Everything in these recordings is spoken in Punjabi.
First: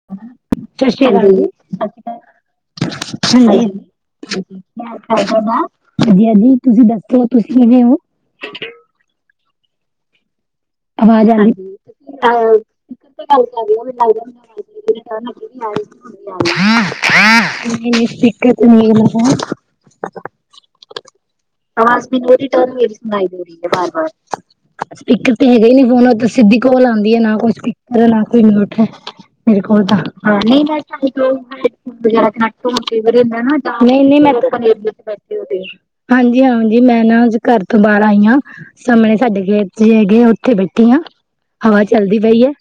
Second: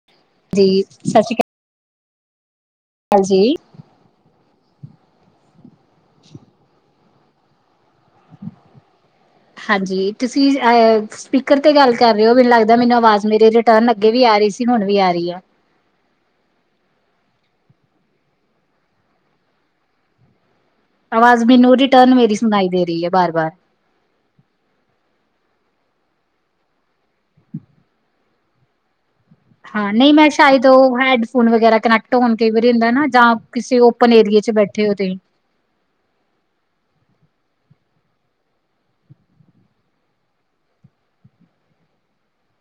[unintelligible] [unintelligible] ਜੀ ਸਤਿ ਸ਼੍ਰੀ ਅਕਾਲ ਜੀ ਵਧੀਆ ਜੀ ਤੁਸੀਂ ਦੱਸੋ ਤੁਸੀਂ ਕਿਵੇਂ ਹੋ। ਹਾਂਜੀ ਤੁਸੀਂ ਆਵਾਜ਼ ਆਂਦੀ ਸਪੀਕਰ ਤੇ ਗੱਲ ਕਰ ਰਹੇ ਹੋ ਮੈਨੂੰ ਅ ਲੱਗਦਾ ਮੈਨੂੰ ਆਵਾਜ਼ ਮੇਰੇ ਰਿਟਰਨ ਅੱਗੇ ਵੀ ਆ ਰਹੀ ਸੀ ਹੁਣ ਵੀ ਆ ਰਹੀ ਆ ਨਹੀਂ ਆ ਰਹੀ [inaudible] [inaudible] ਆਵਾਜ਼ ਮੈਨੂੰ ਰਿਟਰਨ ਮੇਰੀ ਸੁਣਾਈ ਦੇ ਰਹੀ ਹੈ ਬਾਰ ਬਾਰ ਤੇ ਹੈਗਾ ਹੀ ਨੀ, ਫੋਨ ਸਿੱਧੀ ਕੋਲ ਆਂਦੀ ਹੈ, ਨਾ ਕੋਈ ਸਪੀਕਰ ਨਾ ਕੋਈ ਮਿਊਟ ਹੈ। [inaudible] ਹਾਂ ਨਹੀਂ ਮੈਂ ਤਾਵੀਂ ਸ਼ਾਇਦ ਉਹ ਹੈਡਫੋਨ ਵਗੈਰਾ ਕਨੈਕਟ ਹੋਣ ਕਈ ਵਾਰੀ ਹੁੰਦਾ ਨਾ ਜਾਂ ਕਿਸੇ ਓਪਨ ਨੀ ਮੈਂ ਏਰੀਏ ਚ ਬੈਠੇ ਹੋ ਤੁਸੀਂ ਹਾਂਜੀ-ਹਾਂਜੀ, ਮੈਂ ਨਾ ਅੱਜ ਘਰ ਤੋਂ ਬਾਹਰ ਆਈ ਹਾਂ। ਸਾਮਣੇ ਸਾਡੇ ਖੇਤ ਜੇ ਹੈਗੇ ਆ, ਉੱਥੇ ਬੈਠੀ ਆ, ਹਵਾ ਚਲਦੀ ਪਈ ਹੈ।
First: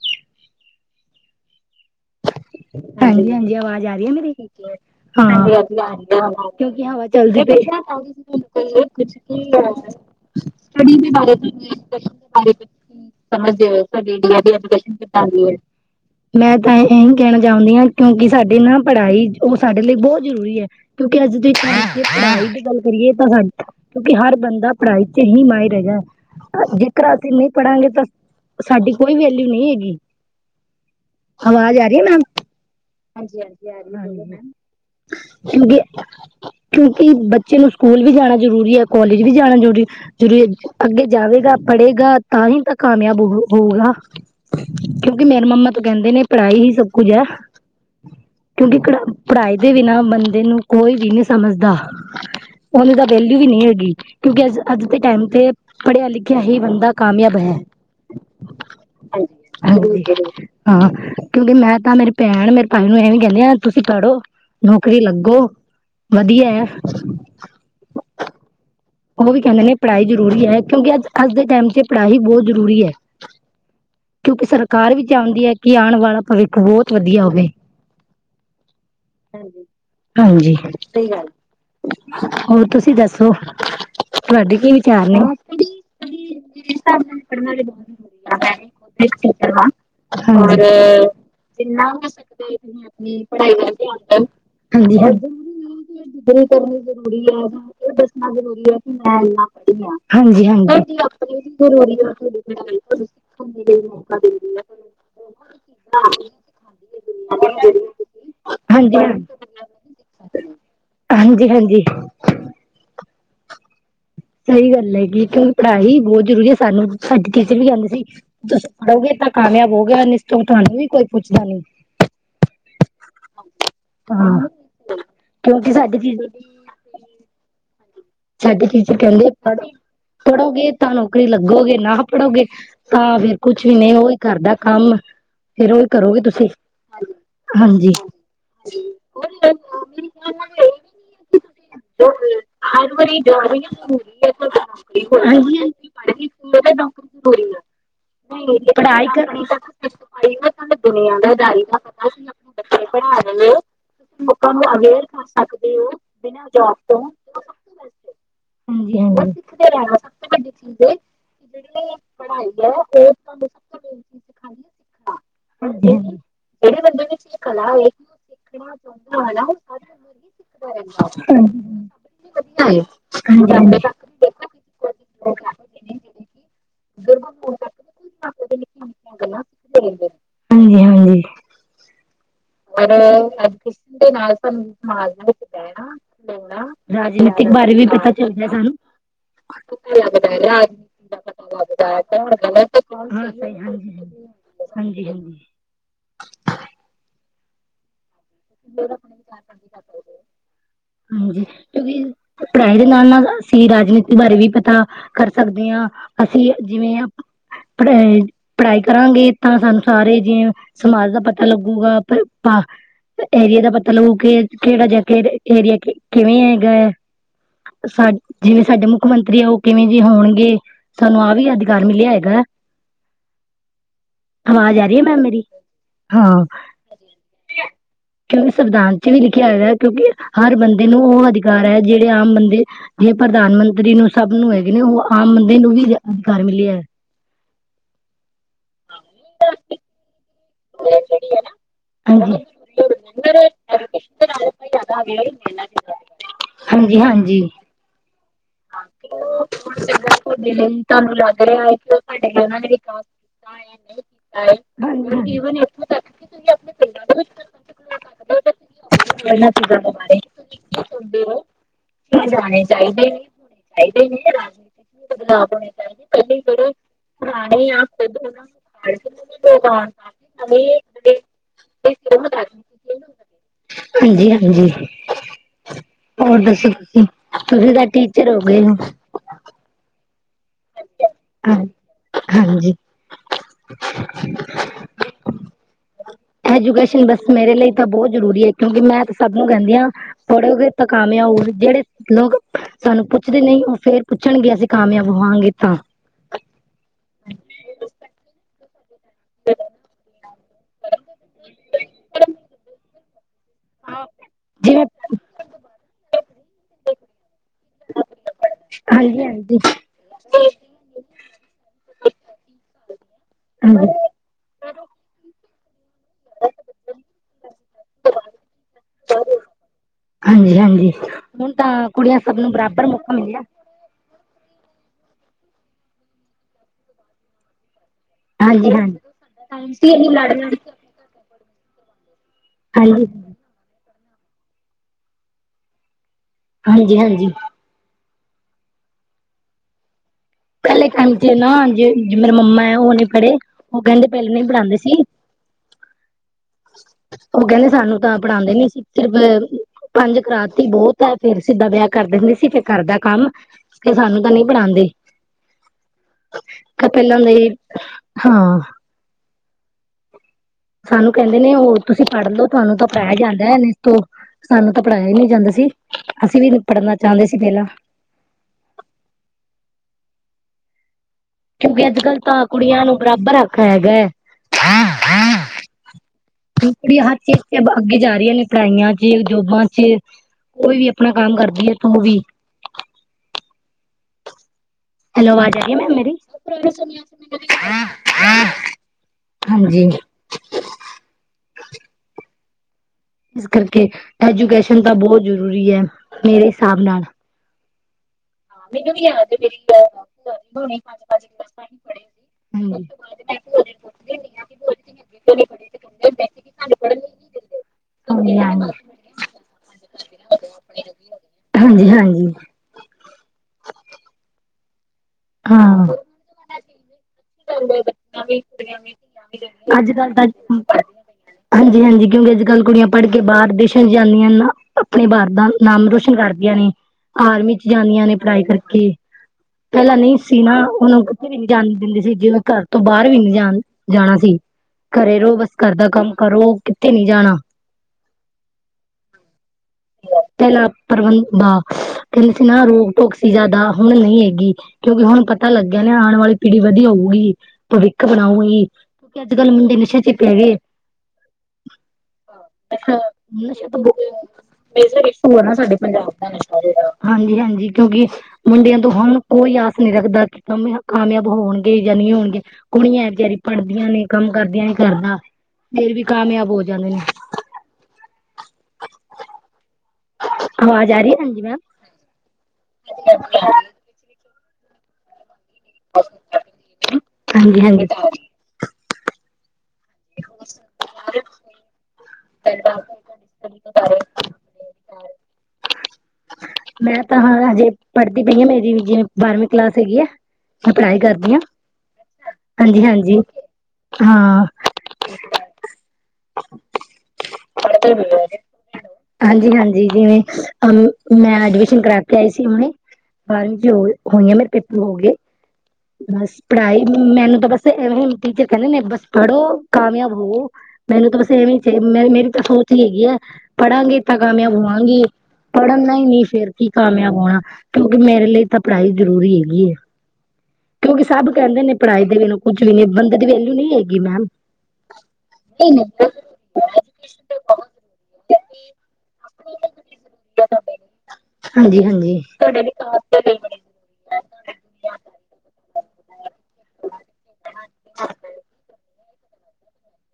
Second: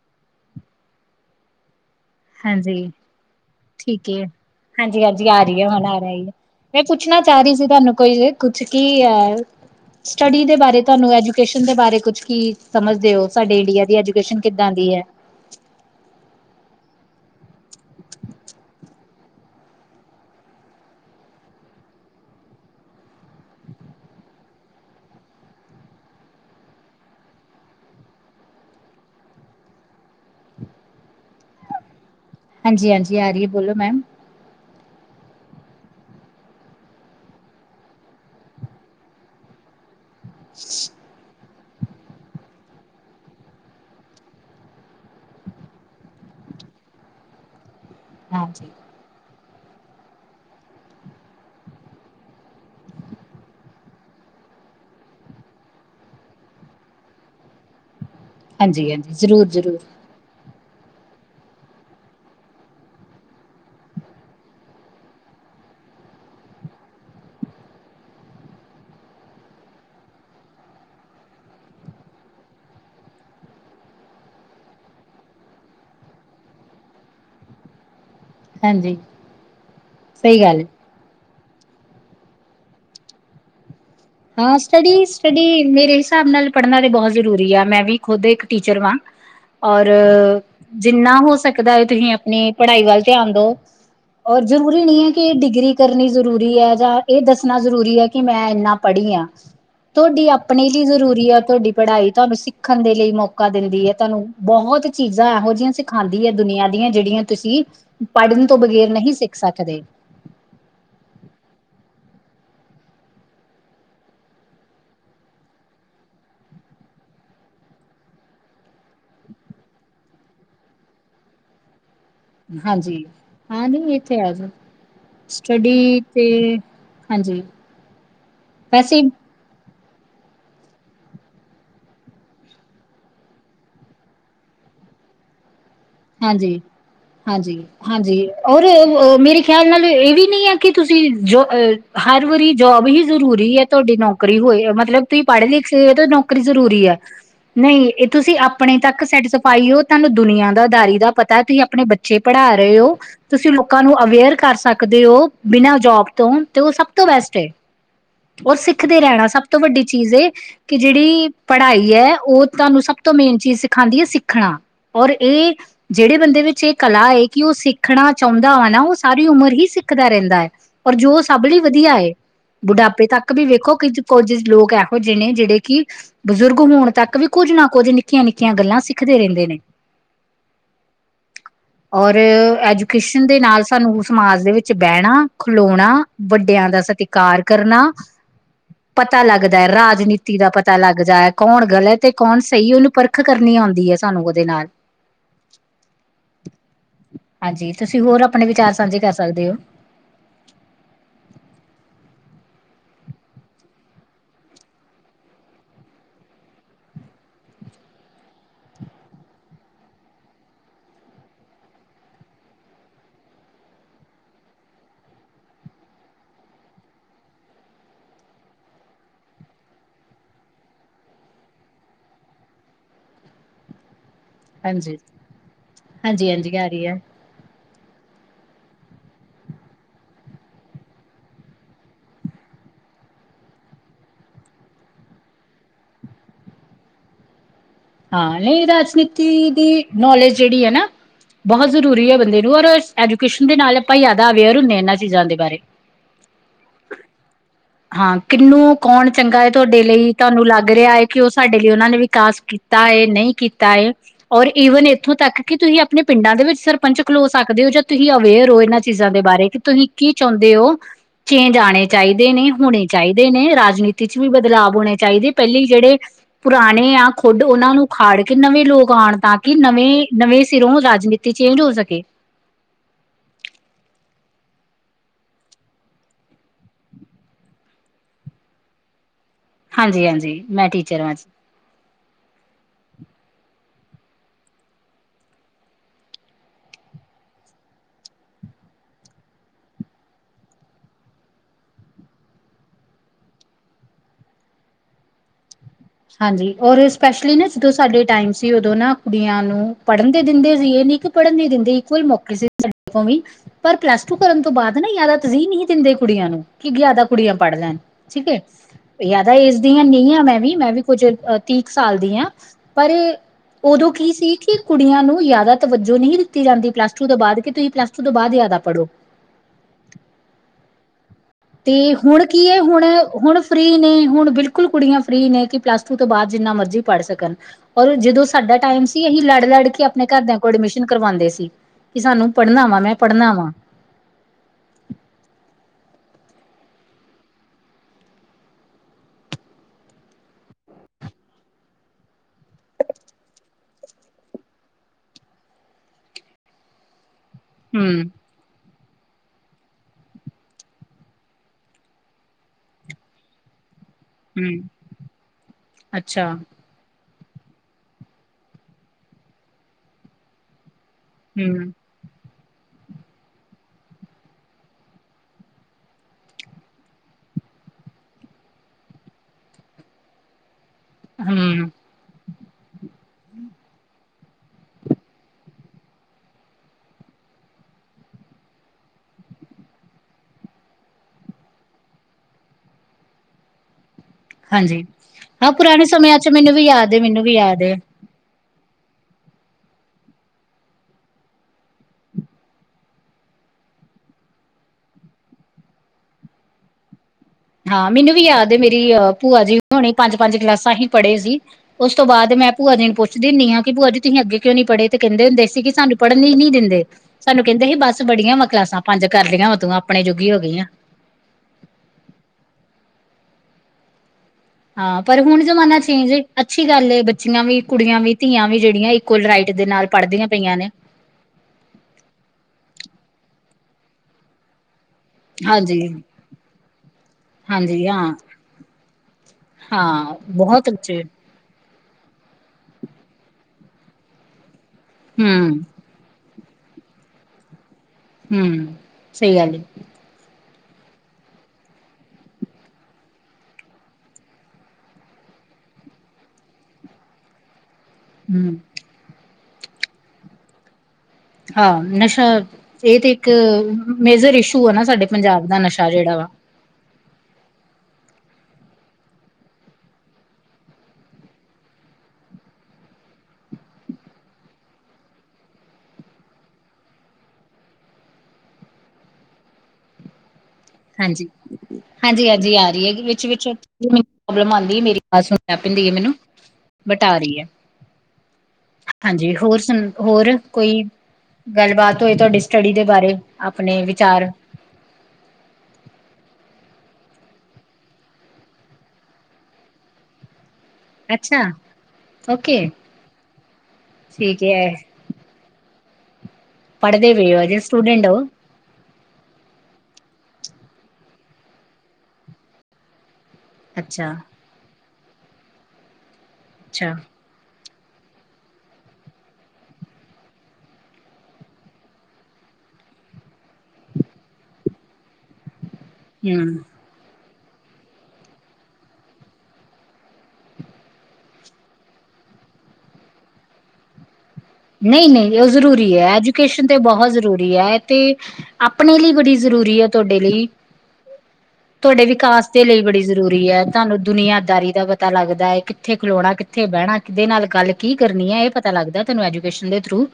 ਹਾਂਜੀ। ਹਾਂਜੀ-ਹਾਂਜੀ, ਆਵਾਜ਼ ਆ ਰਹੀ ਠੀਕ ਆ ਹੈ ਮੇਰੀ, ਕਿਉਂਕਿ ਹਵਾ ਹਾਂਜੀ ਹਾਂਜੀ ਆ ਰਹੀ ਹੈ ਹੁਣ ਆ ਰਹੀ ਹੈ ਮੈਂ ਪੁੱਛਣਾ ਚਾਹ ਚੱਲਦੀ ਰਹੀ ਪਈ। ਸੀ [inaudible] ਤੁਹਾਨੂੰ ਕੋਈ ਕੁਛ ਕੀ ਅ ਸਟੱਡੀ ਦੇ ਬਾਰੇ ਤੁਹਾਨੂੰ ਐਜੂਕੇਸ਼ਨ ਦੇ ਬਾਰੇ ਕੁਛ ਕੀ ਸਮਝਦੇ ਹੋ ਸਾਡੇ ਸਮਝਦੇ ਓ, ਇੰਡੀਆ ਦੀ ਤੁਆਡੀ ਐਜੂਕੇਸ਼ਨ ਇੰਡੀਆ ਦੀ [inaudible] ਕਿੱਦਾਂ ਹੈ ਤਾਂ ਏਹੀ ਕਹਿਣਾ ਚਾਹੁੰਦੀ ਹਾਂ, ਕਿਉਂਕਿ ਸਾਡੇ ਨਾ ਪੜ੍ਹਾਈ, ਓਸਾਡੇ ਲਈ ਬੋਤ ਜ਼ਰੂਰੀ ਹੈ। ਕਿਉਂਕਿ ਅੱਜ ਤੁਸੀਂ ਦੀ ਗੱਲ ਕਰੀਏ, ਪੜਾਈ ਦੀ ਗੱਲ ਕਰੀਏ ਤਾਂ ਸਾਡੀ ਕਿਉਂਕਿ ਹਰ ਬੰਦਾ ਪੜ੍ਹਾਈ ਚ ਹੀ ਮਾਹਿਰ ਹੈਗਾ, ਜੇਕਰ ਅਸੀਂ ਨਹੀਂ ਪੜ੍ਹਾਂਗੇ ਤਾਂ ਸਾਡੀ ਕੋਈ ਵੈਲਿਊ ਨਹੀਂ ਹੈਗੀ। ਆਵਾਜ਼ ਆ ਰਈ ਹੈ। ਮੈਮ ਹਾਂਜੀ-ਹਾਂਜੀ ਆ ਰਹੀ ਹੈ, ਬੋਲੋ ਮੈਮ [unintelligible] ਕਿਉ ਕੇ ਕਿਉਂਕਿ ਬੱਚੇ ਨੂੰ ਸਕੂਲ ਵੀ ਜਾਣਾ ਜ਼ਰੂਰੀ ਐ, ਕੌਲਜ ਵੀ ਜਾਣਾ ਜ਼ਰੂਰੀ ਹੈ, ਅੱਗੇ ਜਾਵੇਗਾ ਪੜ੍ਹੇਗਾ, ਤਾਂ ਹੀ ਤਾਂ ਕਾਮਯਾਬ ਹੋ ਹੋਊਗਾ। ਕਿਉਂਕਿ ਮੇਰੇ ਮੰਮਾ ਤੋਂ ਕੈਹਦੇ ਨੇ, ਪੜ੍ਹਾਈ ਹੀ ਸਭ ਕੁੱਝ ਹੈ। ਹਾਂਜੀ, ਕਿਉਂਕਿ ਪੜ੍ਹਾਈ ਦੇ ਬਿਨਾਂ ਬੰਦੇ ਨੂੰ ਕੋਈ ਵੀ ਨੀ ਸਮਝਦਾ। ਉਵੇ ਤਾਂ ਵੈਲਿਊ ਵੀ ਨੀ ਹੈਗੀ, ਕਿਉਂਕਿ ਅੱਜ ਅੱਜ ਦੇ ਟਾਈਮ ਤੇ ਪੜ੍ਹਿਆ-ਲਿਖਿਆ ਹੀ ਬੰਦਾ ਕਾਮਯਾਬ ਹੈ। ਹਾਂਜੀ-ਹਾਂਜੀ, ਜ਼ਰੂਰ-ਜ਼ਰੂਰ ਹਾਂ, ਕਿਉਂਕਿ ਮੈਂ ਤਾਂ ਮੇਰੀ ਭੈਣ ਮੇਰੇ ਭਾਈ ਨੂੰ ਐਵੇ ਵੀ ਕੈਹਨੀ ਆ, ਤੁਸੀਂ ਪੜੋ। ਨੌਕਰੀ ਲੱਗੋ ਵਧੀਆ ਐ। ਓ ਵੀ ਕੈਹਦੇ ਨੇ ਪੜ੍ਹਾਈ ਜ਼ਰੂਰੀ ਹੈ, ਕਿਉਂਕਿ ਅੱਜ ਦੇ ਟੈਮ ਚ ਪੜ੍ਹਾਈ ਹੀ ਬੋਤ ਜ਼ਰੂਰੀ ਹੈ। ਕਿਉਂਕਿ ਸਰਕਾਰ ਵੀ ਚਾਹੁੰਦੀ ਹੈ, ਕਿ ਆਂਣ ਵਾਲਾ ਭਵਿੱਖ ਬੋਤ ਵਧੀਆ ਹੋਵੇ। ਹਾਂਜੀ ਸਹੀ ਹਾਂਜੀ। ਗੱਲ ਏ। ਸਹੀ ਗੱਲ ਹੋਰ ਤੁਸੀਂ ਦੱਸੋ? ਤੁਹਾਡੇ ਹਾਂ, ਕੀ ਸਟੱਡੀ ਵਿਚਾਰ ਨੇ? -ਸਟੱਡੀ ਮੇਰੇ ਹਿਸਾਬ ਨਾਲ ਪੜ੍ਹਨਾ ਤੇ ਬੋਤ ਜ਼ਰੂਰੀ ਆ, ਮੈਂ ਵੀ ਖੁਦ ਇੱਕ ਟੀਚਰ ਵਾਂ। ਔਰ ਹਾਂ। ਜਿੰਨਾ ਹੋ ਸਕਦਾ ਹੈ, ਤੁਸੀਂ ਆਪਣੀ ਪੜ੍ਹਾਈ ਵੱਲ ਧਿਆਨ ਦਿਓ। ਔਰ ਜ਼ਰੂਰੀ ਹਾਂਜੀ ਨਹੀ ਐ, ਹਾਂ। ਕਿ ਡਿਗਰੀ ਕਰਨੀ ਜ਼ਰੂਰੀ ਹੈਜਾਂ ਇਹ ਦੱਸਣਾ ਜ਼ਰੂਰੀ ਹੈ, ਕਿ ਮੈਂ ਏਨਾ ਪੜ੍ਹੀ ਆ, ਤੁਹਾਡੀ ਹਾਂਜੀ ਹਾਂਜੀ। ਆਪਣੇ ਲਈ ਜ਼ਰੂਰੀ ਆ, ਤੁਹਾਡੀ ਪੜ੍ਹਾਈ ਤੁਹਾਨੂੰ ਸਿੱਖਣ ਦੇ ਲਈ ਮੌਕਾ ਕਾ ਦਿੰਦੀ ਹੈ, ਤੁਹਾਨੂੰ ਬਹੁਤ ਚੀਜ਼ਾਂ ਇਹੋ ਜਿਹੀਆਂ ਸਿਖਾਂਦੀ ਹੈ, ਦੁਨੀਆਂ ਦੀਆਂ ਜੇੜੀਆਂ ਤੁਸੀਂ ਪੜ੍ਹਨ ਤੋਂ ਬਗੈਰ ਨਹੀਂ ਸਿੱਖ ਸਕਦੇ। ਹਾਂਜੀ-ਹਾਂਜੀ। ਸਹੀ ਗੱਲ ਹੈਗੀ, ਕਿਉਂਕਿ ਪੜ੍ਹਾਈ ਬੋਤ ਜ਼ਰੂਰੀ ਹੈ, ਸਾਨੂੰ ਸਾਡੇ ਟੀਚਰ ਵੀ ਕਹਿੰਦੇ ਸੀ। ਤੁਸੀਂ ਪੜੋਗੇ ਤਾਂ ਕਾਮਯਾਬ ਹੋ ਗਿਆ, ਨਿਸ ਤੋਂ ਤੁਹਾਨੂੰ ਵੀ ਕੋਈ ਪੁੱਛਦਾ ਨੀ। ਹਾਂਜੀ, ਹਾਂ ਨਹੀ ਏਥੇ ਹਾਂ। ਆਜੀ ਕਿਉਂਕਿ ਸਾਡੀ ਸਟੱਡੀ ਚੀਜ਼ ਤ ਹਾਂਜੀ। ਸਾਡੇ ਟੀਚਰ ਵੈਸੇ ਕੈਹਦੇ, ਪੜੋ ਪੜੋਗੇ ਤਾਂ ਨੌਕਰੀ ਲੱਗੋਗੇ ਨਾ ਪੜ੍ਹੋਗੇ। ਤਾਂ ਫੇਰ, ਕੁਛ ਵੀ ਨਹੀਂ, ਓ ਹੀ ਘਰਦਾ ਕੰਮ, ਫੇਰ ਓਹੀ ਕਰੋਗੇ ਤੁਸੀਂ। ਹਾਂਜੀ। ਹਾਂਜੀ-ਹਾਂਜੀ, ਔਰ ਮੇਰੇ ਖਿਆਲ ਨਾਲ, ਏਹ ਵੀ ਨਹੀਂ ਹੈ ਕਿ ਤੁਸੀਂ ਜੋ ਹਰ ਵਾਰੀ ਜੋਬ ਹੀ ਜ਼ਰੂਰੀ ਹੈ ਤੁਹਾਡੀ ਨੌਕਰੀ ਹੋਏ, ਮਤਲਬ ਤੁਸੀਂ ਪੜ੍ਹੇ ਲਿਖ ਸਕ ਹੋ ਨੌਕਰੀ ਜ਼ਰੂਰੀ ਹੈ। ਨਹੀਂ ਇਹ ਤੁਸੀਂ ਆਪਣੇ ਤੱਕ ਸੈਟਸਫਾਈ ਹੋ, ਤੁਹਾਨੂੰ ਦੁਨੀਆਂ ਦਾਰੀ ਦਾ ਪਤਾ, ਤੁਸੀਂ ਆਪਣੇ ਬੱਚੇ ਪੜ੍ਹਾ ਰਹੇ ਹੋ, ਤੁਸੀਂ ਲੋਕਾਂ ਨੂੰ ਅਵੇਅਰ ਕਰ ਸਕਦੇ ਹੋ। ਬਿਨਾਂ ਜੋਬ ਤੋਂ, ਤੇ ਉਹ ਸਭ ਤੋਂ ਬੈਸਟ ਏ। ਔਰ ਹਾਂਜੀ ਸਿੱਖਦੇ ਰਹਿਣਾ, ਹਾਂਜੀ। ਸਭ ਤੋਂ ਵੱਡੀ ਚੀਜ਼ ਇਹ ਕਿ ਜਿਹੜੀ ਪੜ੍ਹਾਈ ਹੈ, ਉਹ ਤੁਹਾਨੂੰ ਸਭ ਤੋਂ ਮੇਨ ਚੀਜ਼ ਸਿਖਾਉਂਦੀ ਹੈ ਸਿੱਖਣਾ। ਔਰ ਇਹ, ਹਾਂਜੀ ਜਿਹੜੇ ਹਾਂਜੀ ਬੰਦੇ ਵਿੱਚ ਇਹ ਕਲਾ ਹੈ ਕਿ ਉਹ ਸਿੱਖਣਾ ਚਾਹੁੰਦਾ ਵਾ ਨਾ, ਉਹ ਸਾਰੀ ਉਮਰ ਹੀ ਸਿੱਖ ਦਾ ਰਹਿੰਦਾ ਹੈ ਔਰ ਜੋ ਸਭ ਲਈ ਵਧੀਆ ਹਾਂਜੀ ਏ, ਬੁਢਾਪੇ ਤੱਕ ਵੀ ਵੇਖੋ ਹਾਂਜੀ। ਕਿ ਕੁੱਝ ਲੋਕ ਇਹੋ ਜਿਹੇ ਨੇ, ਜਿਹੜੇ ਕਿ ਬਜ਼ੁਰਗ ਹੋਣ ਤੱਕ ਵੀ ਕੁੱਝ ਨਾ ਕੁੱਝ, ਨਿੱਕੀਆਂ ਨਿੱਕੀਆਂ ਗੱਲਾਂ ਸਿੱਖਦੇ ਰਹਿੰਦੇ ਨੇ। ਹਾਂਜੀ ਹਾਂਜੀ ਔਰ ਐਜੂਕੇਸ਼ਨ ਦੇ ਨਾਲ ਸਾਨੂੰ ਸਮਾਜ ਦੇ ਵਿੱਚ ਬਹਿਣਾ, ਖਲੋਣਾ, ਵੱਡਿਆਂ ਦਾ ਸਤਿਕਾਰ ਰਾਜਨੀਤਿਕ ਬਾਰੇ ਕਰਨਾ ਵੀ, ਪਤਾ ਚੱਲ ਰਿ ਸਾਨੂੰ ਪਤਾ ਲੱਗਦਾ ਹੈ ਰਾਜਨੀਤੀ ਦਾ ਪਤਾ ਲੱਗਦਾ ਹੈ, ਕੌਣ ਗਲਤ ਤੇ ਕੌਣ ਸਹੀ ਉਹਨੂੰ ਪਰ ੱਪਰਖ ਕਰਨੀ ਆਉਂਦੀ ਹੈ ਸਾਨੂੰ, ਉਹਦੇ ਨਾਲ। ਹਾਂਜੀ-ਹਾਂਜੀ। ਹਾਂਜੀ, ਤੁਸੀਂ ਹੋਰ ਆਪਣੇ ਵਿਚਾਰ ਸਾਂਝੇ ਕਰ ਸਕਦੇ ਹੋ। ਹਾਂਜੀ, ਕਿਉਂਕਿ ਪੜਾਈ ਦੇ ਨਾਲ- ਨਾਲ ਅਸੀਂ ਰਾਜਨੀਤੀ ਬਾਰੇ ਵੀ ਪਤਾ ਕਰ ਸਕਦੇ ਹਾਂ, ਅਸੀਂ ਜਿਵੇਂ ਪੜ੍ਹਾਈ ਕਰਾਂਗੇ ਤਾਂ, ਸਾਨੂੰ ਸਾਰੇ ਜਿਵੇ ਸਮਾਜ ਦਾ ਪਤਾ ਲੱਗੂਗਾ ਪੇਰ ਪਾ ਏਰੀਏ ਦਾ ਪਤਾ ਲੂ ਕਿ ਕਿਹੜਾ ਜਿਹਾ, ਕਿ ਏਰੀਆ ਕਿਵੇਂ ਹੈਗਾ। ਸਾ ਜਿਵੇਂ ਸਾਡੇ ਮੁੱਖ ਮੰਤਰੀ, ਔਹ ਕਿਵੇਂ ਜੇ ਹੋਣਗੇ। ਸਾਨੂੰ ਆਹ ਵੀ ਅਧਿਕਾਰ ਮਿਲਿਆ ਹੈਗਾ। ਆਵਾਜ਼ ਆ ਹਾਂਜੀ, ਰਹੀ ਹੈ ਮੈਮ ਮੇਰੀ ਹਾਂਜੀ ਹਾਂ ਹਾਂਜੀ ਕਰ ਹੀ ਹੈ। ਕਿਉਂਕਿ ਸੰਵਿਧਾਨ 'ਚ ਵੀ ਲਿਖਿਆ ਹੋਇਆ, ਕਿਉਂਕਿ ਹਰ ਬੰਦੇ ਨੂੰ ਉਹ ਅਧਿਕਾਰ ਹੈ ਜਿਹੜੇ ਆਮ ਬੰਦੇ ਜੇ ਪ੍ਰਧਾਨ ਮੰਤਰੀ ਨੂੰ ਸਭ ਨੂੰ ਹੈਗੇ ਨੇ, ਉਹ ਆਮ ਬੰਦੇ ਨੂੰ ਵੀ ਅਧਿਕਾਰ ਮਿਲੀ ਹੈ। ਹਾਂ ਨਹੀਂ, ਰਾਜਨੀਤੀ ਦੀ ਨੌਲੇਜ ਜਿਹੜੀ ਹੈ ਨਾ ਬਹੁਤ ਜ਼ਰੂਰੀ ਹੈ ਹਾਂਜੀ ਬੰਦੇ ਨੂੰ, ਔਰ ਐਜੂਕੇਸ਼ਨ ਦੇ ਨਾਲ ਆਪਾਂ ਯਾਆਦਾ ਅਵੇਅਰ ਹੁੰਦੇ ਹ ਇਹਨਾਂ ਚੀਜ਼ਾਂ ਦੇ ਬਾਰੇ। [inaudible] ਹਾਂਜੀ, ਹਾਂਜੀ। ਹਾਂ ਕਿੰਨੂੰ ਕੌਣ ਚੰਗਾ ਹੈ ਤੁਹਾਡੇ ਲਈ, ਤੁਹਾਨੂੰ ਲੱਗ ਰਿਹਾ ਹੈ ਕਿ ਉਹ ਸਾਡੇ ਲਈ ਉਹਨਾਂ ਨੇ ਵਿਕਾਸ ਕੀ ਤਾ ਏ, ਨਹੀਂ ਕੀਤਾ ਏ, ਔਰ ਈਵਨ ਇੱਥੋਂ ਹਾਂਜੀ ਤੱਕ ਕਿ ਤੁਸੀਂ ਆਪਣੇ ਪਿੰਡਾਂ ਦੇ ਵਿੱਚ ਸਰਪੰਚ ਖਲੋ ਸਕਦੇ ਹੋ ਜੋ ਤੁਹੀਂ ਅਵੇਅਰ ਹੋ ਇਹਨਾਂ ਚੀਜ਼ਾਂ ਦੇ ਬਾਰੇ, ਇਹਨਾਂ ਕਿ ਚੀਜ਼ਾਂ ਤੁਹੀਂ ਦੇ ਕੀ ਚੋਹੁੰਦੇ ਹੋ ਬਾਰੇ ਚੇਂਜ ਆਣੇ ਚਾਹੀਦੇ ਨੇ, ਹੋਣੇ ਚਾਹੀਦੇ ਨੇ ਨਈਂ ਰਾਜਨੀਤੀ 'ਚ ਵੀ ਬਦਲਾਵ ਹੋਣੇ ਚਾਹੀਦੇ, ਪਹਿਲੀ ਜਿਹੜੇ ਪੁਰਾਣੇ ਆ ਖੁੱਡ ਔਹਨਾਂ ਨੂੰ ਉ ਖਾੜ ਕੇ ਨਵੇਂ ਲੋਕ ਆਉਣ, ਤਾਂ ਕਿ ਨਵੇਂ ਨਵੇਂ ਸਿਰੋਂ ਰਾਜਨੀਤੀ ਚੇਂਜ ਹੋ ਸਕੇ। [inaudible] ਹਾਂਜੀ, ਹਾਂਜੀ। ਹੋਰ ਦੱਸੋ ਤੁਸੀਂ, ਤੁਸੀਂ ਤਾਂ ਟੀਚਰ ਹੋ ਗਏ ਹੋ। ਹਾਂਜੀ, ਹਾਂਜੀ ਮੈਂ ਟੀਚਰ ਵਾਂ ਜ ਹਾਂ, ਹਾਂਜੀ। [unintelligible] ਐਜੂਕੇਸ਼ਨ ਬਸ ਮੇਰੇ ਲਈ ਤਾਂ ਬਹੁਤ ਜ਼ਰੂਰੀ ਹੈ, ਕਿਉਂਕਿ ਮੈਂ ਤਾਂ ਸਭ ਨੂੰ ਕਹਿੰਦੀ ਹਾਂ ਪੜੋਗੇ ਤਾਂ ਕਾਮਯ ਹੋ, ਜਿਹੜੇ ਲੋਕ ਸਾਨੂੰ ਪੁੱਛਦੇ ਨਹੀਂ, ਉਹ ਫੇਰ ਪੁੱਛਣਗੇ ਅਸੀ ਕਾਮਯਾਬ ਰਹਾਂਗੀ ਤਾਂ। ਹਾਂਜੀ, ਔਰ ਸਪੈਸ਼ਲੀ ਨਾ ਜਦੋਂ ਸਾਡੇ ਟਾਈਮ ਸੀ, ਉਦੋਂ ਨਾ ਕੁੜੀਆਂ ਨੂੰ ਪੜ੍ਹਨ ਦੇ ਦਿੰਦੇ ਨਈਂ ਏ ਨੀ ਕੀ ਪੜਨ ਨੀ ਦਿੰਦੇ ਈਕਵਲ ਮੋਕੇ ਸੀ ਸਾਡੇ ਕੋ ਵੀਂ। ਪਰ ਪਲੱਸ ਟੂ ਕਰਨ ਤੋਂ ਬਾਅਦ ਜਿਵੇਂ ਨਾ ਜ਼ਿਆਦਾ ਤਜ਼ੀਹ ਨਹੀਂ ਦਿੰਦੇ ਕੁੜੀਆਂ ਨੂੰ ਕਿ ਜਿਆਦਾ ਕੁੜੀਆਂ ਪੜ੍ਹ ਲੈਣ। ਠੀਕ ਐ, ਹਾਂਜੀ ਯਿਆਦਾ ਹਾਂਜੀ ਏਜ਼ ਦੀ ਆਂ ਨਈਂ ਆ ਮੈਂ ਵੀ, ਮੈਂ ਵੀ ਕੁਝਹ ਤੀਹ ਕ ਸਾਲ ਦੀ ਆ ਪਰ ਹਾਂਜੀ ਉਦੋਂ ਕੀ ਸੀ ਕਿ ਕੁੜੀਆਂ ਨੂੰ ਜ਼ਿਆਦਾ ਤਵੱਜੋ ਨਹੀਂ ਕੀਤੀ ਜਾਂਦੀ, ਪਲੱਸ ਟੂ ਤੋਂ ਬਾਅਦ ਕਿ ਤੁਸੀਂ ਪਲੱਸ ਟੂ ਤੋਂ ਬਾਅਦ ਜ਼ਿਆਦਾ ਪੜ੍ਹੋ। [unintelligible] ਹਾਂਜੀ ਹਾਂਜੀ, ਹੁਣ ਤਾਂ ਕੁੜੀਆਂ ਸਭ ਨੂੰ ਬਰਾਬਰ ਮੌਕਾ ਮਿਲਿਆ। ਫਰੀ ਨੇ ਹੁਣ ਬਿਲਕੁਲ ਕੁੜੀਆਂ ਫਰੀ ਨੇ ਕਿ ਪਲੱਸ ਟੂ ਤੋਂ ਬਾਅਦ ਜਿੰਨਾ ਮਰਜ਼ੀ ਪੜ੍ਹ ਸਕਣ ਔਰ ਜਦੋਂ ਸਾਡਾ ਹਾਂਜੀ ਟਾਈਮ ਹਾਂਜੀ ਸੀ ਅਸੀਂ ਲੜ, ਲੜ ਟਾਈਮ ਕੇ ਸੀ ਆਪਣੇ ਇੰਨੀ ਲੜ ਘਰਦਿਆਂ ਲੜ ਕੋਲ ਕੇ ਐਡਮਿਸ਼ਨ ਕਰਵਾਂਦੇ ਸੀ। ਕਿ ਸਾਨੂੰ ਪੜ੍ਹਨਾ ਵਾ, ਮੈਂ ਹਾਂਜੀ ਪੜ੍ਹਨਾ ਵਾ। ਹਾਂਜੀ, ਹਾਂਜੀ। ਪਹਿਲੇ ਟਾਈਮ ਚ ਨਾ ਜੇ ਮੇਰੇ ਮੰਮਾ ਐ, ਉਹ ਨੀ ਪੜ੍ਹੇ ਉਹ ਕੈਂਦੇ ਪਹਿਲੇ ਨਈਂ ਪੜਾਂਦੇ ਸੀ। ਉਹ ਕੈਂਦੇ ਸਾਨੂੰ ਹਮ ਤਾਂ ਪੜ੍ਹਾਂਦੇ ਨੀ ਸੀ, ਸਿਰਫ ਅ ਪੰਜ ਕਰਾਤੀ ਬੋਤ ਐ, ਫੇਰ ਸਿੱਧਾ ਵਿਆਹ ਕਰਦੇ ਹੁੰਦੇ ਸੀ ਫਿਰ ਘਰ ਦਾ ਕੰਮ ਤੇ ਸਾਨੂੰ ਤਾਂ ਨਈਂ ਹਮ ਪੜਾਂਦੇ। ਅੱਛਾ ਕੇ ਪਹਿਲਾਂ ਦੇ ਈ, ਹਾਂ। ਸਾਨੂੰ ਕੈਂਦੇ ਨੇ ਹਮ ਉਹ ਤੁਸੀਂ ਪੜ੍ਹ ਲਓ, ਤੁਹਾਨੂੰ ਤਾਂ ਪੈ ਜਾਂਦਾ ਨਈਂ ਤੋ ਸਾਨੂੰ ਤਾਂ ਪੜ੍ਹਾਇਆ ਈ ਨਈਂ ਜਾਂਦਾ ਸੀ, ਅਸੀਂ ਵੀ ਪੜ੍ਹਨਾ ਚਾਂਦੇ ਸੀ ਪਹਿਲਾਂ। ਹਮ ਕਿਉਂਕਿ ਅੱਜ-ਕਲ ਤਾਂ ਕੁੜੀਆਂ ਨੂੰ ਬਰਾਬਰ ਹੱਕ ਹੈਗਾ। ਹੁਣ ਕੁੜੀਆਂ ਹਰ ਚੀਜ਼ ਚ ਬ ਅੱਗੇ ਜਾ ਰਹੀਆਂ ਨੇ ਪੜ੍ਹਾਈਆਂ ਚ, ਜੋਬਾਂ ਚ ਕੋਈ ਵੀ ਆਪਣਾ ਕੰਮ ਕਰਦੀ ਐ ਤੂੰ ਵੀ ਹਾਂਜੀ। ਹੈਲੋ ਹਾਂ ਆਵਾਜ ਆ ਰਹੀਂ ਐ ਪੁਰਾਣੇ ਮੈਮ ਮੇਰੀ, ਸਮਿਆਂ ਚ ਮੈਨੂੰ ਵੀ ਯਾਦ ਹੈ ਮੈਨੂੰ ਵੀ ਯਾਦ ਹੈ ਹਾਂਜੀ ਇਸ ਕਰਕੇ ਐਜੂਕੇਸ਼ਨ ਤਾਂ ਬਹੁਤ ਜ਼ਰੂਰੀ ਓ ਮੇਰੇ ਹਿਸਾਬ ਨਾਲ। ਹਾਂ ਮੈਨੂੰ ਵੀ ਯਾਦ ਮੇਰੀ ਅ ਭੂਆ ਜੀ ਹੋਣੀ ਪੰਜ-ਪੰਜ ਕਲਾਸਾਂ ਹੀ ਪੜ੍ਹੇ ਸੀ ਉਸ ਤੋਂ ਬਾਅਦ ਮੈਂ ਭੂਆ ਜੀ ਹਾਂਜੀ ਨੂੰ ਪੁੱਛ ਪੁੱਛਦੀ ਦੀ ਹੁਣੀ ਆਂ ਕਿ ਹਾਂਜੀ ਭੂਆ ਜੀ ਤੁਸੀਂ ਅੱਗੇ ਕਿਉਂ ਨੀ ਪੜ੍ਹੇ ਤੇ ਕੈਂਦੇ ਹੁੰਦੇ ਹਾਂਜੀ ਸੀ ਕਿ ਸਾਨੂੰ ਪੜਨ ਈ ਨਈਂ ਦਿੰਦੇ। ਸਾਨੂੰ ਕੈਂਦੇ ਹੀ ਬਸ ਬੜੀਆਂ ਵਾ ਕਲਾਸਾਂ ਪੰਜ ਕਰਲੀਆਂ ਵਾਂ ਤੂੰ ਆਪਣੇ ਜੋਗੀ ਹੋ ਗਈ ਆਂ [inaudible] ਹਾਂਜੀ, ਹਾਂਜੀ। ਹਾਂ ਪਰ ਹੁਣ ਜਮਾਨਾ ਚੇਂਜ ਏ ਅੱਛੀ ਗੱਲ ਏ, ਬੱਚੀਆਂ ਵੀ, ਕੁੜੀਆਂ ਵੀ, ਧੀਆਂ ਵੀ ਜਿਹੜੀਆਂ ਕੁਲ ਰਾਈਟ ਦੇ ਨਾਲ ਅੱਜ ਕੱਲ ਤਾਂ ਪੜ੍ਹਦੀਆਂ ਪਈਆਂ ਨੇ। ਹਾਂਜੀ, ਹਾਂਜੀ ਕਿਉਂਕਿ ਅੱਜ-ਕੱਲ੍ਹ ਕੁੜੀਆਂ ਪੜ੍ਹ ਕੇ ਬਾਰ ਦੇਸ਼ਾਂ ਚ ਜਾਂਦੀਆਂ ਏ ਨਾਂ ਆਪਣੇ ਬਾਪ ਦਾ ਨਾਮ ਹਾਂਜੀ-ਹਾਂਜੀ ਰੋਸ਼ਨ ਕਰਦੀਆਂ ਨੇ, ਆਰਮੀ ਚ ਹਾਂ। ਜਾਂਦੀਆਂ ਨੇ ਪੜ੍ਹਾਈ ਕਰਕੇ। ਪਹਿਲਾਂ ਹਾਂ। ਨਹੀਂ ਸੀ ਨਾ ਬਹੁਤ ਅੱਛੇ ਉਹਨੂੰ ਕਿਥੇਂ ਵੀ ਨਹੀਂ ਜਾਣ ਦਿੰਦੀ ਸੀ ਜਿਵੇ ਘਰ ਤੋਂ ਬਾਰ ਵੀ ਨ੍ਹੀਂ ਜਾਣ ਜਾਣਾ ਸੀ। ਘਰੇ ਰੰ ਬਸ ਘਰ ਹੂੰ-ਹੂੰ ਦਾ ਕੰਮ ਕਰੋ, ਕਿੱਥੇ ਨੀ ਜਾਣਾ। ਹਂ ਸਹੀ ਗੱਲ ਏ। ਪਹਿਲਾਂ ਪ੍ਰਬੰ ਦਾ ਕੈਂਦੇ ਸੀ ਨਾ ਰੋਕ-ਟੋਕ ਸੀ ਜ਼ਿਆਦਾ ਹੁਣ ਨਈਂ ਹੈਗੀ। ਕਿਉਂਕਿ ਹੁਣ ਪਤਾ ਲੱਗ ਗਿਆ ਨਾਂ ਆਣ ਵਾਲੀ ਪੀੜ੍ਹੀ ਵਧੀਆ ਹੋਊਗੀ। ਭਵਿੱਖ ਹੂੰ। ਬਣਾਉਗੀ ਕਿਉਂਕਿ ਅੱਜ-ਕੱਲ ਮੁੰਡੇ ਨਸ਼ਿਆਂ ਚ ਪੈ ਗੇ। ਹਾਂ ਨਸ਼ਾ ਇਹ ਤੇ ਇੱਕ ਮੇਜਰ ਇਸ਼ੂ ਆ ਨਾ ਸਾਡੇ ਮੇਜਰ ਇਸ਼ੂ ਆਂ ਪੰਜਾਬ ਨਾਂ ਦਾ ਸਾਡੇ ਨਸ਼ਾ ਪੰਜਾਬ ਜਿਹੜਾ ਵਾ ਦਾ ਨਸ਼ਾ ਜੇੜਾ ਹਾਂਜੀ, ਹਾਂਜੀ ਕਿਉਂਕਿ ਮੁੰਡਿਆਂ ਤੋਂ ਹੁਣ ਕੋਈ ਆਸ ਨਈ ਰੱਖਦਾ ਕਿ ਕਾਮਯਾਬ ਹੋਣਗੇ ਯਾ ਨਈਂ ਹੋਣਗੇ ਕੁੜੀਆਂ ਐ ਵਚਾਰੀ ਪੜ੍ਹਦੀਆਂ ਨੇ, ਕੰਮ ਕਰਦੀਆਂ ਨੇ ਘਰਦਾ ਫਿਰ ਵੀ ਕਾਮਯਾਬ ਹੋ ਜਾਂਦੀਆਂ। ਆਵਾਜ਼ ਆ ਰਹੀ ਹੈ ਹਾਂਜੀ ਮੈਮ ਹਾਂਜੀ-ਹਾਂਜੀ-ਹਾਂਜੀ ਆ ਰਈ ਹੈਗੀ ਵਿੱਚੋ ਵਿੱਚ ਮੈਨੂੰ ਪ੍ਰੋਬਲਮ ਆਂਦੀ ਏ ਮੇਰੀ ਆਵਾਜ਼ ਸੁਨ ਆਪ ਪਿੰਦੀ ਐ ਮੈਨੂੰ, ਬਟ ਆ ਰਈ ਐ। ਹਾਂਜੀ ਹਾਂਜੀ ਹਾਂਜੀ ਹੋਰ ਸਨ ਹੋਰ ਕੋਈ ਗੱਲਬਾਤ ਹੋਏ ਤੁਆਡੀ ਸਟੱਡੀ ਦੇ ਬਾਰੇ। ਆਪਨੇ ਵਿਚਾਰ ਮੈਂ ਤਾਂ ਹਾਂ ਹਜੇ ਪੜ੍ਹਦੀ ਪਈ ਆਂ ਮੇਰੀ ਵੀ ਜਿਵੇਂ ਬਾਰਵੀਂ ਕਲਾਸ ਹੈਗੀ ਆ। ਮੈਂ ਪੜ੍ਹਾਈ ਕਰਦੀ ਆਂ, ਅੱਛਾ ਓਕੇ ਹਾਂਜੀ-ਹਾਂਜੀ ਠੀਕ ਹਾਂ। [inaudible] ਹੈ ਪੜਦੇ ਪਏ ਓ ਅਜੇ ਸਟੂਡੈਂਟ ਓ। ਹਾਂਜੀ-ਹਾਂਜੀ ਜਿਵੇਂ ਅ ਮੈਂ ਐਡਮਿਸ਼ਨ ਕਰਾ ਕੇ ਆਈ ਸੀ ਹੁਨੇ। ਬਾਰਵੀਂ ਚ ਅੱਛਾ ਹੋਈ ਆਂ ਮੇਰੇ ਪੇਪਰ ਹੋਗੇ। ਬਸ ਪੜ੍ਹਾਈ ਅੱਛਾ ਮੈਨੂੰ ਤਾਂ ਬਸ ਹੁਨ ਟੀਚਰ ਕੈਂਦੇ ਨੇ ਬਸ ਪੜ੍ਹੋ ਕਾਮਯਾਬ ਹੋਵੋ। ਮੈਨੂੰ ਤਾਂ ਬਸ ਇਵੇਂ ਚ ਈ ਐ ਮੇਰੀ ਤਾਂ ਸੋਚ ਈ ਹੈਗੀ ਐ। ਪੜਾਂਗੀ ਤਾਂ ਕਾਮਯਾਬ ਹੋਵਾਂਗੀ, ਪੜ੍ਹਨ ਨਾਲ ਈ ਨਈ-ਨਈ ਫੇਰ ਹਮ ਕੀ ਕਾਮਯਾਬ ਹੋਨਾ ਕਿਓਂਕਿ ਮੇਰੇ ਲਈ ਤਾਂ ਪੜ੍ਹਾਈ ਜ਼ਰੂਰੀ ਹੈਗੀ ਏ। ਕਿਓਂਕਿ ਸਬ ਕੈਂਦੇ ਨੇ ਪੜ੍ਹਾਈ ਦੇ ਬਿਨਾਂ ਕੁਛ ਵੀ ਨੀ ਬੰਦੇ ਦੀ ਵੈਲਯੂ ਨਈਂ ਹੈਗੀ ਮੈਮ। ਨਈਂ-ਨਈਂ ਓ ਜ਼ਰੂਰੀ ਐ ਐਜੂਕੇਸ਼ਨ ਤੇ ਬਹੁ ਜ਼ਰੂਰੀ ਐ ਤੇ ਆਪਨੇ ਲਈ ਬੜੀ ਜ਼ਰੂਰੀ ਐ ਤੁਆਡੇ ਲਈ। ਹਾਂਜੀ ਤੁਆਡੇ ਹਾਂਜੀ ਵਿਕਾਸ ਦੇ ਲਈ ਬੜੀ ਜ਼ਰੂਰੀ ਐ ਤਾਨੂੰ ਦੁਨੀਆਦਾਰੀ ਦਾ ਪਤਾ ਲੱਗਦਾ ਏ ਕਿੱਥੇ ਖਲੋਨਾ ਕਿੱਥੇ ਬੈਨਾ ਕਿਦੇ ਨਾਲ ਗੱਲ ਕੀ ਕਰਨੀ ਏ ਏਹ ਪਤਾ ਲੱਗਦਾ। ਤਾਨੂੰ ਐਜੂਕੇਸ਼ਨ ਦੇ ਥਰੂ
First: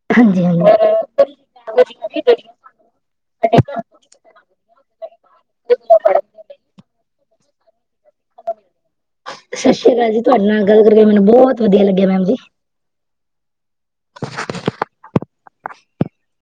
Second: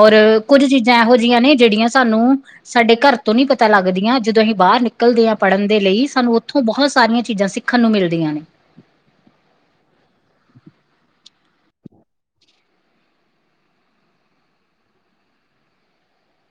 ਔਰ ਹਾਂਜੀ ਕੁੱਝ ਚੀਜ਼ਾਂ ਐਹੋ ਹਾਂਜੀ ਜੀਆਂ ਨੇ ਜੇੜੀਆਂ ਸਾਨੂੰ ਸਾਡੇ ਘਰ ਤੋਂ ਨੀ ਪਤਾ ਲੱਗਦੀਆਂ ਜਦੋਂ ਅਸੀਂ ਬਾਰ ਨਿਕ ਨਿਕਲਦੇ ਆ ਪੜ੍ਹਨ ਦੇ ਲਈ ਸਾਨੂੰ ਓਥੋਂ ਬਹੁਤ ਸਾਰੀਆਂ ਚੀਜ਼ਾਂ ਸਿੱਖਨ ਨੂੰ ਮਿਲਦੀਆਂ ਨੇ। ਸਸ ਰੀ ਕਾਲ ਜੀ ਤੁਆਡੇ ਨਾਲ ਗੱਲ ਕਰਕੇ ਮੈਨੂੰ ਬੋਤ ਵਦੀਆ ਲੱਗੇਆ ਮੈਮ ਜੀ। [inaudible]